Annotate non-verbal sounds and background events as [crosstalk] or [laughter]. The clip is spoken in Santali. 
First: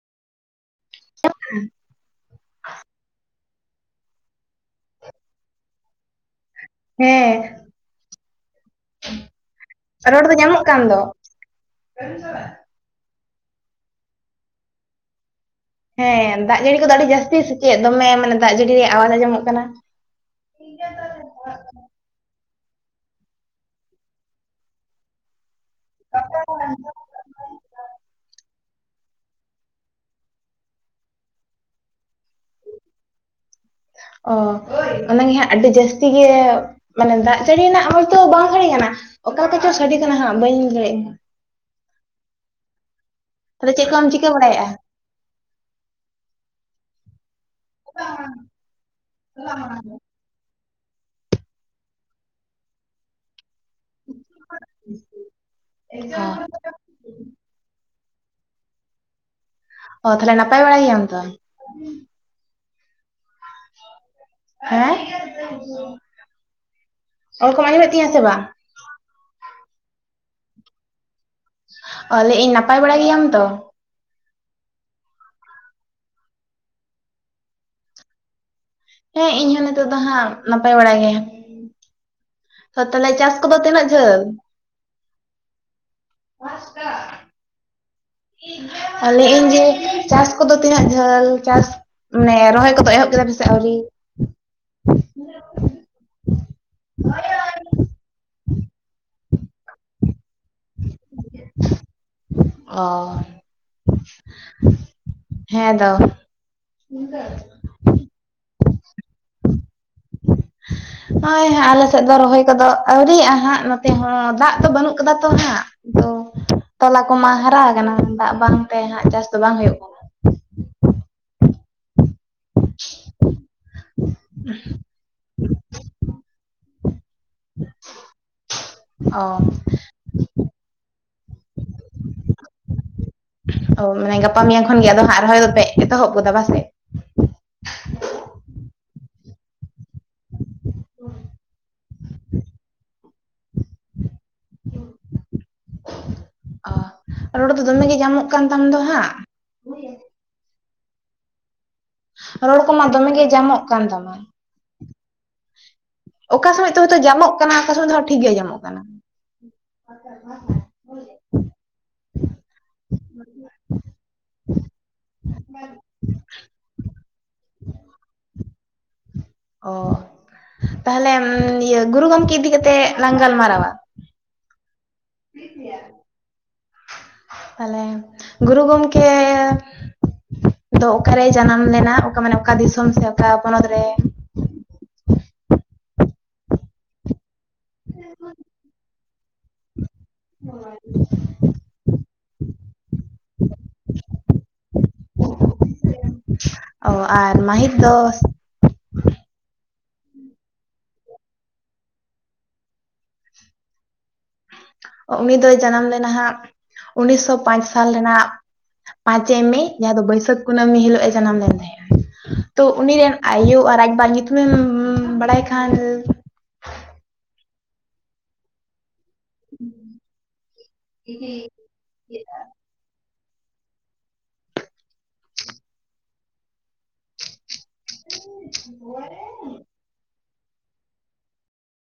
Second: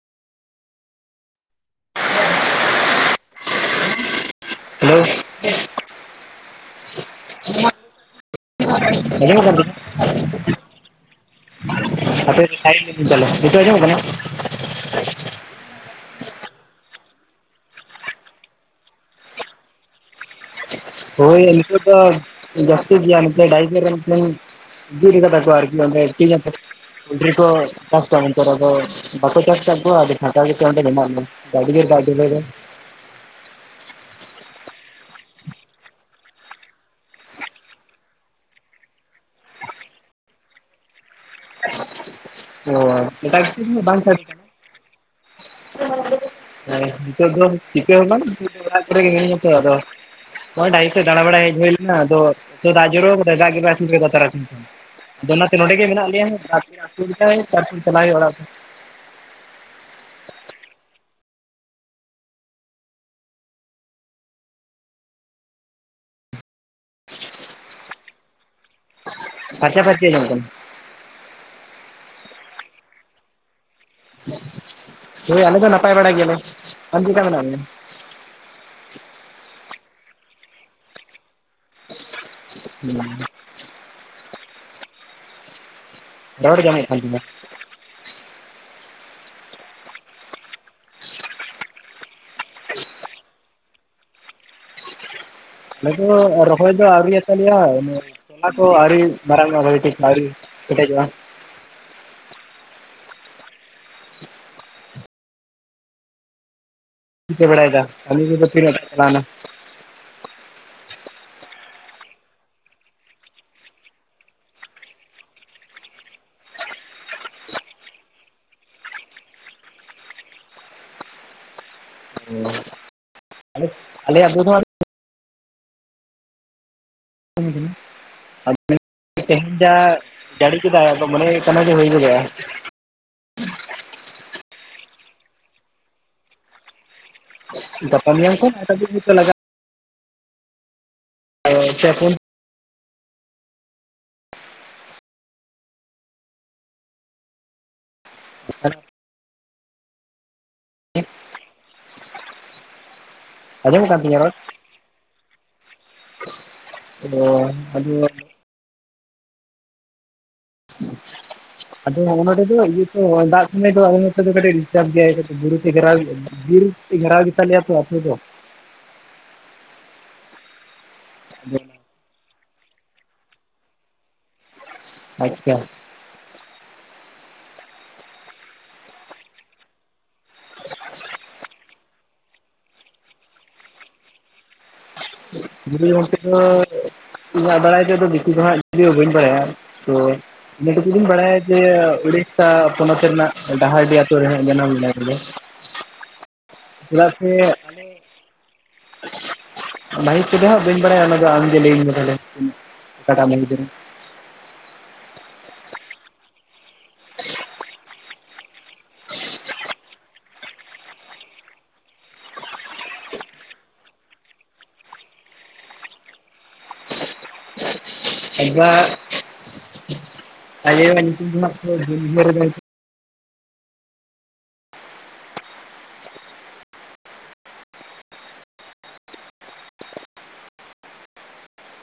[inaudible] [inaudible] ᱦᱮᱸ ᱦᱮᱞᱳ [unintelligible] [unintelligible] ᱨᱚᱲ ᱫᱚ ᱧᱟᱢᱚᱜ ᱠᱟᱱ ᱫᱚ ᱟᱯᱮ ᱥᱟᱭᱤᱴ [unintelligible] ᱱᱤᱛᱚᱜ ᱟᱡᱚᱢᱚᱜ ᱠᱟᱱᱟ ᱦᱮᱸ ᱫᱟᱜ ᱡᱟᱹᱲᱤ ᱠᱚᱫᱚ ᱟᱹᱰᱤ ᱡᱟᱹᱥᱛᱤ ᱥᱮ ᱪᱮᱫ ᱫᱚᱢᱮ ᱢᱟᱱᱮ ᱫᱟᱜ ᱡᱟᱹᱲᱤ ᱨᱮᱭᱟᱜ ᱟᱣᱟᱡ ᱟᱸᱡᱚᱢᱚᱜ ᱠᱟᱱᱟ ᱦᱳᱭ ᱱᱤᱛᱚᱜ ᱫᱚ ᱡᱟᱹᱥᱛᱤ ᱜᱮᱭᱟ [unintelligible] ᱟᱨᱠᱤ ᱡᱮ ᱚᱰᱮ [unintelligible] ᱯᱳᱞᱴᱨᱤ ᱠᱚ ᱪᱟᱥ ᱠᱚᱣᱟ ᱢᱮᱱᱛᱮ ᱟᱫᱚ ᱵᱟᱠᱚ ᱪᱟᱥ ᱟᱠᱟᱫ ᱠᱚᱣᱟ ᱟᱫᱚ ᱥᱟᱱᱛᱟᱲ ᱜᱮᱛ ᱚᱸᱰᱮ ᱢᱮᱱᱟᱜ ᱵᱚᱱ ᱟᱰᱤ ᱡᱚᱨ ᱫᱟᱜ ᱰᱷᱤᱞᱳᱭ ᱫᱟᱭ ᱚ ᱚᱱᱟᱜᱮ ᱦᱟᱸᱜ ᱟᱹᱰᱤ ᱡᱟᱹᱥᱛᱤ ᱜᱮ ᱢᱟᱱᱮ ᱫᱟᱜ ᱡᱟᱹᱲᱤ ᱨᱮᱱᱟᱜ ᱟᱣᱟᱡ ᱫᱚ ᱵᱟᱝ ᱥᱟᱲᱮ ᱠᱟᱱᱟ᱾ ᱚᱠᱟ ᱛᱮ ᱪᱚ ᱥᱟᱰᱮ ᱠᱟᱱᱟ ᱦᱟᱸᱜ ᱵᱟᱹᱧ ᱞᱮᱭ ᱫᱟᱲᱮᱜ ᱠᱟᱱᱟ᱾ ᱚ ᱮᱴᱟᱜ ᱠᱤᱫᱷᱩ ᱛᱟᱦᱚᱞᱮ ᱫᱚ ᱡᱟᱱᱤᱡ ᱪᱮᱫ ᱵᱟᱝ ᱠᱚᱢ ᱥᱟᱰᱮ ᱪᱤᱠᱟᱹ ᱠᱟᱱᱟ᱾ ᱵᱟᱲᱟᱭᱮᱫᱼᱟ ᱦᱮᱸ ᱱᱤᱛᱚᱜ ᱫᱚ ᱪᱤᱠᱟᱹ ᱦᱚᱸ ᱵᱟᱝ᱾ ᱱᱤᱛᱚᱜ ᱫᱚ ᱚᱲᱟᱜ ᱠᱚᱨᱮ ᱜᱮ ᱢᱤᱱᱟᱹᱧᱟ ᱛᱚ ᱟᱫᱚ ᱱᱚᱜ-ᱚᱭ ᱰᱟᱹᱦᱤ ᱥᱮᱫ ᱫᱟᱲᱟ ᱵᱟᱲᱟ ᱦᱮᱡ ᱦᱩᱭ ᱞᱮᱱᱟ ᱟᱫᱚ ᱫᱟᱜ ᱡᱚᱨᱚ ᱠᱟᱫᱟᱭ᱾ ᱫᱟᱜ ᱠᱮᱫᱟᱭ [unintelligible] ᱚ ᱛᱟᱞᱦᱮ ᱱᱟᱯᱟᱭ ᱵᱟᱲᱟ ᱜᱮᱭᱟᱢ ᱛᱚ ᱟᱢ? ᱦᱮᱸ᱾ ᱚᱞ ᱠᱚᱢ ᱟᱸᱡᱚᱢᱮᱫ ᱛᱤᱧᱟᱹ ᱥᱮ ᱵᱟᱝ? ᱯᱷᱟᱨᱪᱟ ᱯᱷᱟᱨᱪᱤ ᱟᱡᱚᱢᱚᱜ ᱠᱟᱱᱟ᱾ ᱚ ᱞᱟᱹᱭ ᱤᱧ ᱱᱟᱯᱟᱭ ᱵᱟᱲᱟ ᱜᱮᱭᱟᱢ ᱛᱚ? ᱦᱳᱭ ᱟᱞᱮ ᱫᱚ ᱱᱟᱯᱟᱭ ᱵᱟᱲᱟ ᱜᱮᱭᱟᱞᱮ᱾ ᱟᱢ ᱪᱤᱜᱠᱟ ᱢᱮᱱᱟᱜ ᱢᱮᱭᱟ? ᱦᱮᱸ ᱤᱧᱦᱚᱸ ᱱᱤᱛᱚᱜ ᱫᱚ ᱦᱟᱸᱜ ᱱᱟᱯᱟᱭ ᱵᱟᱲᱟ ᱜᱮ᱾ ᱛᱚ ᱛᱟᱦᱞᱮ ᱪᱟᱥ ᱠᱚᱫᱚ ᱛᱤᱱᱟᱹᱜ ᱡᱷᱟᱹᱞ? ᱫᱟᱠᱟ ᱠᱟᱹᱴᱤᱡ ᱡᱚᱢ ᱦᱚᱭᱩᱜ ᱠᱟᱱ ᱛᱤᱧᱟ᱾ ᱟ ᱞᱟᱹᱭᱮᱫ ᱤᱧ ᱡᱮ ᱪᱟᱥ ᱠᱚᱫᱚ ᱛᱤᱱᱟᱹᱜ ᱡᱷᱟᱹᱞ ᱪᱟᱥ ᱢᱟᱱᱮ ᱨᱚᱦᱚᱭ ᱠᱚᱫᱚ ᱮᱦᱚᱵ ᱠᱮᱫᱟ ᱯᱮᱥᱮ ᱟᱹᱣᱨᱤ? ᱟᱸᱡᱚᱢᱚᱜ ᱠᱟᱱ ᱟᱞᱮ ᱫᱚ ᱨᱚᱦᱚᱭ ᱫᱚ ᱟᱣᱨᱤᱭᱟ ᱛᱟᱞᱭᱟ ᱤᱱᱟ ᱛᱚᱞᱟ ᱠᱚ ᱟᱹᱣᱨᱤ ᱢᱟᱨᱟᱝᱜᱟ ᱵᱷᱟᱜᱤ ᱴᱷᱤᱠ ᱟᱹᱣᱨᱤ ᱠᱮᱴᱮᱡᱟ-ᱟ᱾ ᱚ ᱦᱮᱸ ᱫᱚ᱾ ᱪᱤᱠᱟᱹ ᱵᱮᱲᱟᱭ ᱫᱟ [unintelligible] ᱦᱳᱭᱚᱭ ᱟᱞᱮ ᱥᱮᱫ ᱫᱚ ᱨᱚᱦᱚᱭ ᱠᱚᱫᱚ ᱟᱹᱣᱨᱤᱭᱟᱜᱼᱟ ᱦᱟᱸᱜ᱾ ᱱᱚᱛᱮ ᱦᱚᱸ ᱫᱟᱜ ᱫᱚ ᱵᱟᱹᱱᱩᱜ ᱠᱟᱫᱟ ᱛᱚ ᱦᱟᱸᱜ᱾ ᱫᱚ ᱛᱚᱞᱟ ᱠᱚᱢᱟ ᱦᱟᱨᱟ ᱟᱠᱟᱱᱟ᱾ ᱫᱟᱜ ᱵᱟᱝ ᱛᱮ ᱦᱟᱸᱜ ᱪᱟᱥ ᱫᱚ ᱵᱟᱝ ᱦᱩᱭᱩᱜ ᱠᱟᱱᱟ᱾ ᱟᱞᱮ ᱟᱵᱚ ᱫᱚ ᱱᱚᱣᱟ [inaudible] ᱚ [unintelligible] ᱡᱟᱲᱤ ᱠᱮᱫᱟᱭ ᱟᱫᱚ ᱢᱚᱱᱮ ᱦᱩᱭᱩᱜ ᱠᱟᱱᱟ ᱡᱮ ᱦᱩᱭ ᱜᱚᱫᱚ-ᱟ᱾ ᱚ ᱢᱟᱱᱮ ᱜᱟᱯᱟ ᱢᱮᱭᱟᱝ ᱠᱷᱚᱱᱜ ᱜᱮ ᱟᱫᱚ ᱦᱟᱸᱜ ᱨᱚᱦᱚᱭ ᱫᱚ ᱯᱮ ᱮᱛᱚᱦᱚᱵ ᱜᱚᱫᱟ ᱵᱟᱥᱮ᱾ ᱜᱟᱯᱟ ᱢᱮᱭᱟᱝ ᱠᱷᱚᱱ [unintelligible] ᱞᱟᱜᱟᱜ [inaudible] [unintelligible] [inaudible] ᱚ ᱨᱚᱲ ᱫᱚ ᱫᱚᱢᱮ ᱜᱮ ᱡᱟᱢᱚᱜ ᱠᱟᱱ ᱛᱟᱢ ᱫᱚ ᱦᱟᱸᱜ᱾ [inaudible] ᱨᱚᱲ ᱠᱚᱢᱟ ᱫᱚᱢᱮ ᱜᱮ ᱡᱟᱢᱚᱜ ᱠᱟᱱ ᱟᱸᱡᱚᱢᱚᱜ ᱛᱟᱢᱟ᱾ ᱛᱤᱧᱟᱹ ᱨᱚᱲ? ᱚᱠᱟ ᱥᱚᱢᱚᱭ ᱛᱚ ᱦᱳᱭᱳ ᱛᱚ ᱡᱟᱢᱚᱜ ᱚ ᱠᱟᱱᱟ, ᱚᱠᱟ ᱥᱚᱢᱚᱭ ᱫᱚ ᱟᱫᱚ ᱴᱷᱤᱠ ᱜᱮ ᱟᱢᱚᱜ ᱠᱟᱱᱟ᱾ ᱟᱫᱚ ᱦᱚᱸᱜ-ᱚ ᱱᱚᱸᱰᱮ ᱫᱚ ᱤᱭᱟᱹ ᱛᱚ ᱚᱸᱭ ᱫᱟᱜ ᱥᱚᱢᱚᱭ ᱫᱚ ᱟᱞᱮ ᱱᱚᱛᱮ ᱫᱚ ᱠᱟᱴᱤᱡ ᱰᱤᱥᱴᱟᱵ ᱵᱮᱭᱥᱭ᱾ ᱵᱩᱨᱩ ᱛᱮ ᱜᱷᱮᱨᱟᱣ ᱜᱮᱭᱟ᱾ ᱵᱤᱨ ᱛᱮ ᱜᱷᱮᱨᱟᱣ ᱜᱮᱛᱟᱞᱮᱭᱟ ᱛᱚ ᱟᱛᱩ ᱫᱚ᱾ ᱚ ᱛᱟᱦᱚᱞᱮ ᱤᱭᱟᱹ ᱜᱩᱨᱩ ᱜᱚᱢᱠᱮ ᱤᱫᱤ ᱠᱟᱛᱮ ᱞᱟᱝ ᱜᱟᱞᱢᱟᱨᱟᱣᱟ᱾ ᱟᱪᱪᱷᱟ᱾ ᱛᱟᱦᱚᱞᱮ ᱜᱩᱨᱩ ᱜᱚᱢᱠᱮ ᱫᱚ ᱚᱠᱟᱨᱮᱭ ᱡᱟᱱᱟᱢ ᱞᱮᱱᱟ? ᱚᱠᱟ ᱢᱟᱱᱮ ᱚᱠᱟ ᱫᱤᱥᱚᱢ ᱥᱮ ᱚᱠᱟ ᱯᱚᱱᱚᱛ ᱨᱮ? [unintelligible] ᱫᱚ ᱤᱧᱟᱹᱜ ᱵᱟᱲᱟᱭ ᱛᱮᱫᱚ ᱵᱮᱥᱤ ᱫᱚᱦᱟᱜ ᱡᱩᱫᱤᱣ ᱵᱟᱹᱧ ᱵᱟᱲᱟᱭᱟ ᱛᱚ ᱤᱱᱟ ᱴᱩᱠᱩᱜᱤᱧ ᱵᱟᱲᱟᱭᱟ ᱡᱮ ᱩᱲᱤᱥᱥᱟ ᱯᱚᱱᱚᱛ ᱨᱮᱱᱟᱜ ᱰᱟᱦᱟᱨᱰᱤ ᱟᱹᱛᱩᱳ ᱨᱮ ᱦᱟᱸᱜ ᱡᱟᱱᱟᱢ ᱞᱮᱱᱲᱩ ᱵᱚᱞᱮ᱾ ᱚ ᱪᱮᱫᱟ ᱥᱮ ᱟᱨ ᱢᱟᱹᱦᱤᱛ ᱟᱞᱮ ᱫᱚ [inaudible] ᱢᱟᱹᱦᱤᱛ ᱠᱚᱫᱚ ᱦᱟᱸᱜ ᱵᱟᱹᱧ ᱵᱟᱲᱟᱭᱟ ᱚᱱᱟ ᱫᱚ ᱟᱢᱜᱮ ᱞᱟᱹᱭᱟᱹᱧ ᱢᱮ ᱛᱟᱦᱚᱞᱮ ᱚᱠᱟᱴᱟᱜ ᱢᱟᱹᱦᱤᱛ ᱨᱮ? ᱚ ᱩᱱᱤ ᱫᱚᱭ ᱡᱟᱱᱟᱢ ᱞᱮᱱᱟ ᱦᱟᱸᱜ ᱩᱱᱤᱥᱥᱚ ᱯᱟᱸᱪ ᱥᱟᱞ ᱨᱮᱱᱟᱜ ᱯᱟᱸᱪᱮᱭ ᱢᱮ ᱡᱟᱦᱟᱸ ᱫᱚ ᱵᱟᱹᱭᱥᱟᱹᱠᱷ ᱠᱩᱱᱟᱹᱢᱤ ᱦᱤᱞᱳᱜ ᱮ ᱡᱟᱱᱟᱢ ᱞᱮᱱ ᱛᱟᱦᱮᱸ-ᱟ᱾ ᱛᱚ ᱩᱱᱤ ᱨᱮᱱ ᱟᱭᱳ ᱟᱨ ᱟᱡᱵᱟ-ᱟ ᱧᱩᱛᱩᱢᱮᱢ ᱵᱟᱲᱟᱭ ᱠᱷᱟᱱ᱾ ᱟᱡᱵᱟ-ᱟ ᱟᱡ ᱟᱭᱳ ᱧᱩᱛᱩᱢ ᱫᱚ ᱦᱟᱸᱜ ᱛᱚ ᱵᱟᱹᱧ ᱩᱭᱦᱟᱨ ᱫᱟ ᱾ [unintelligible]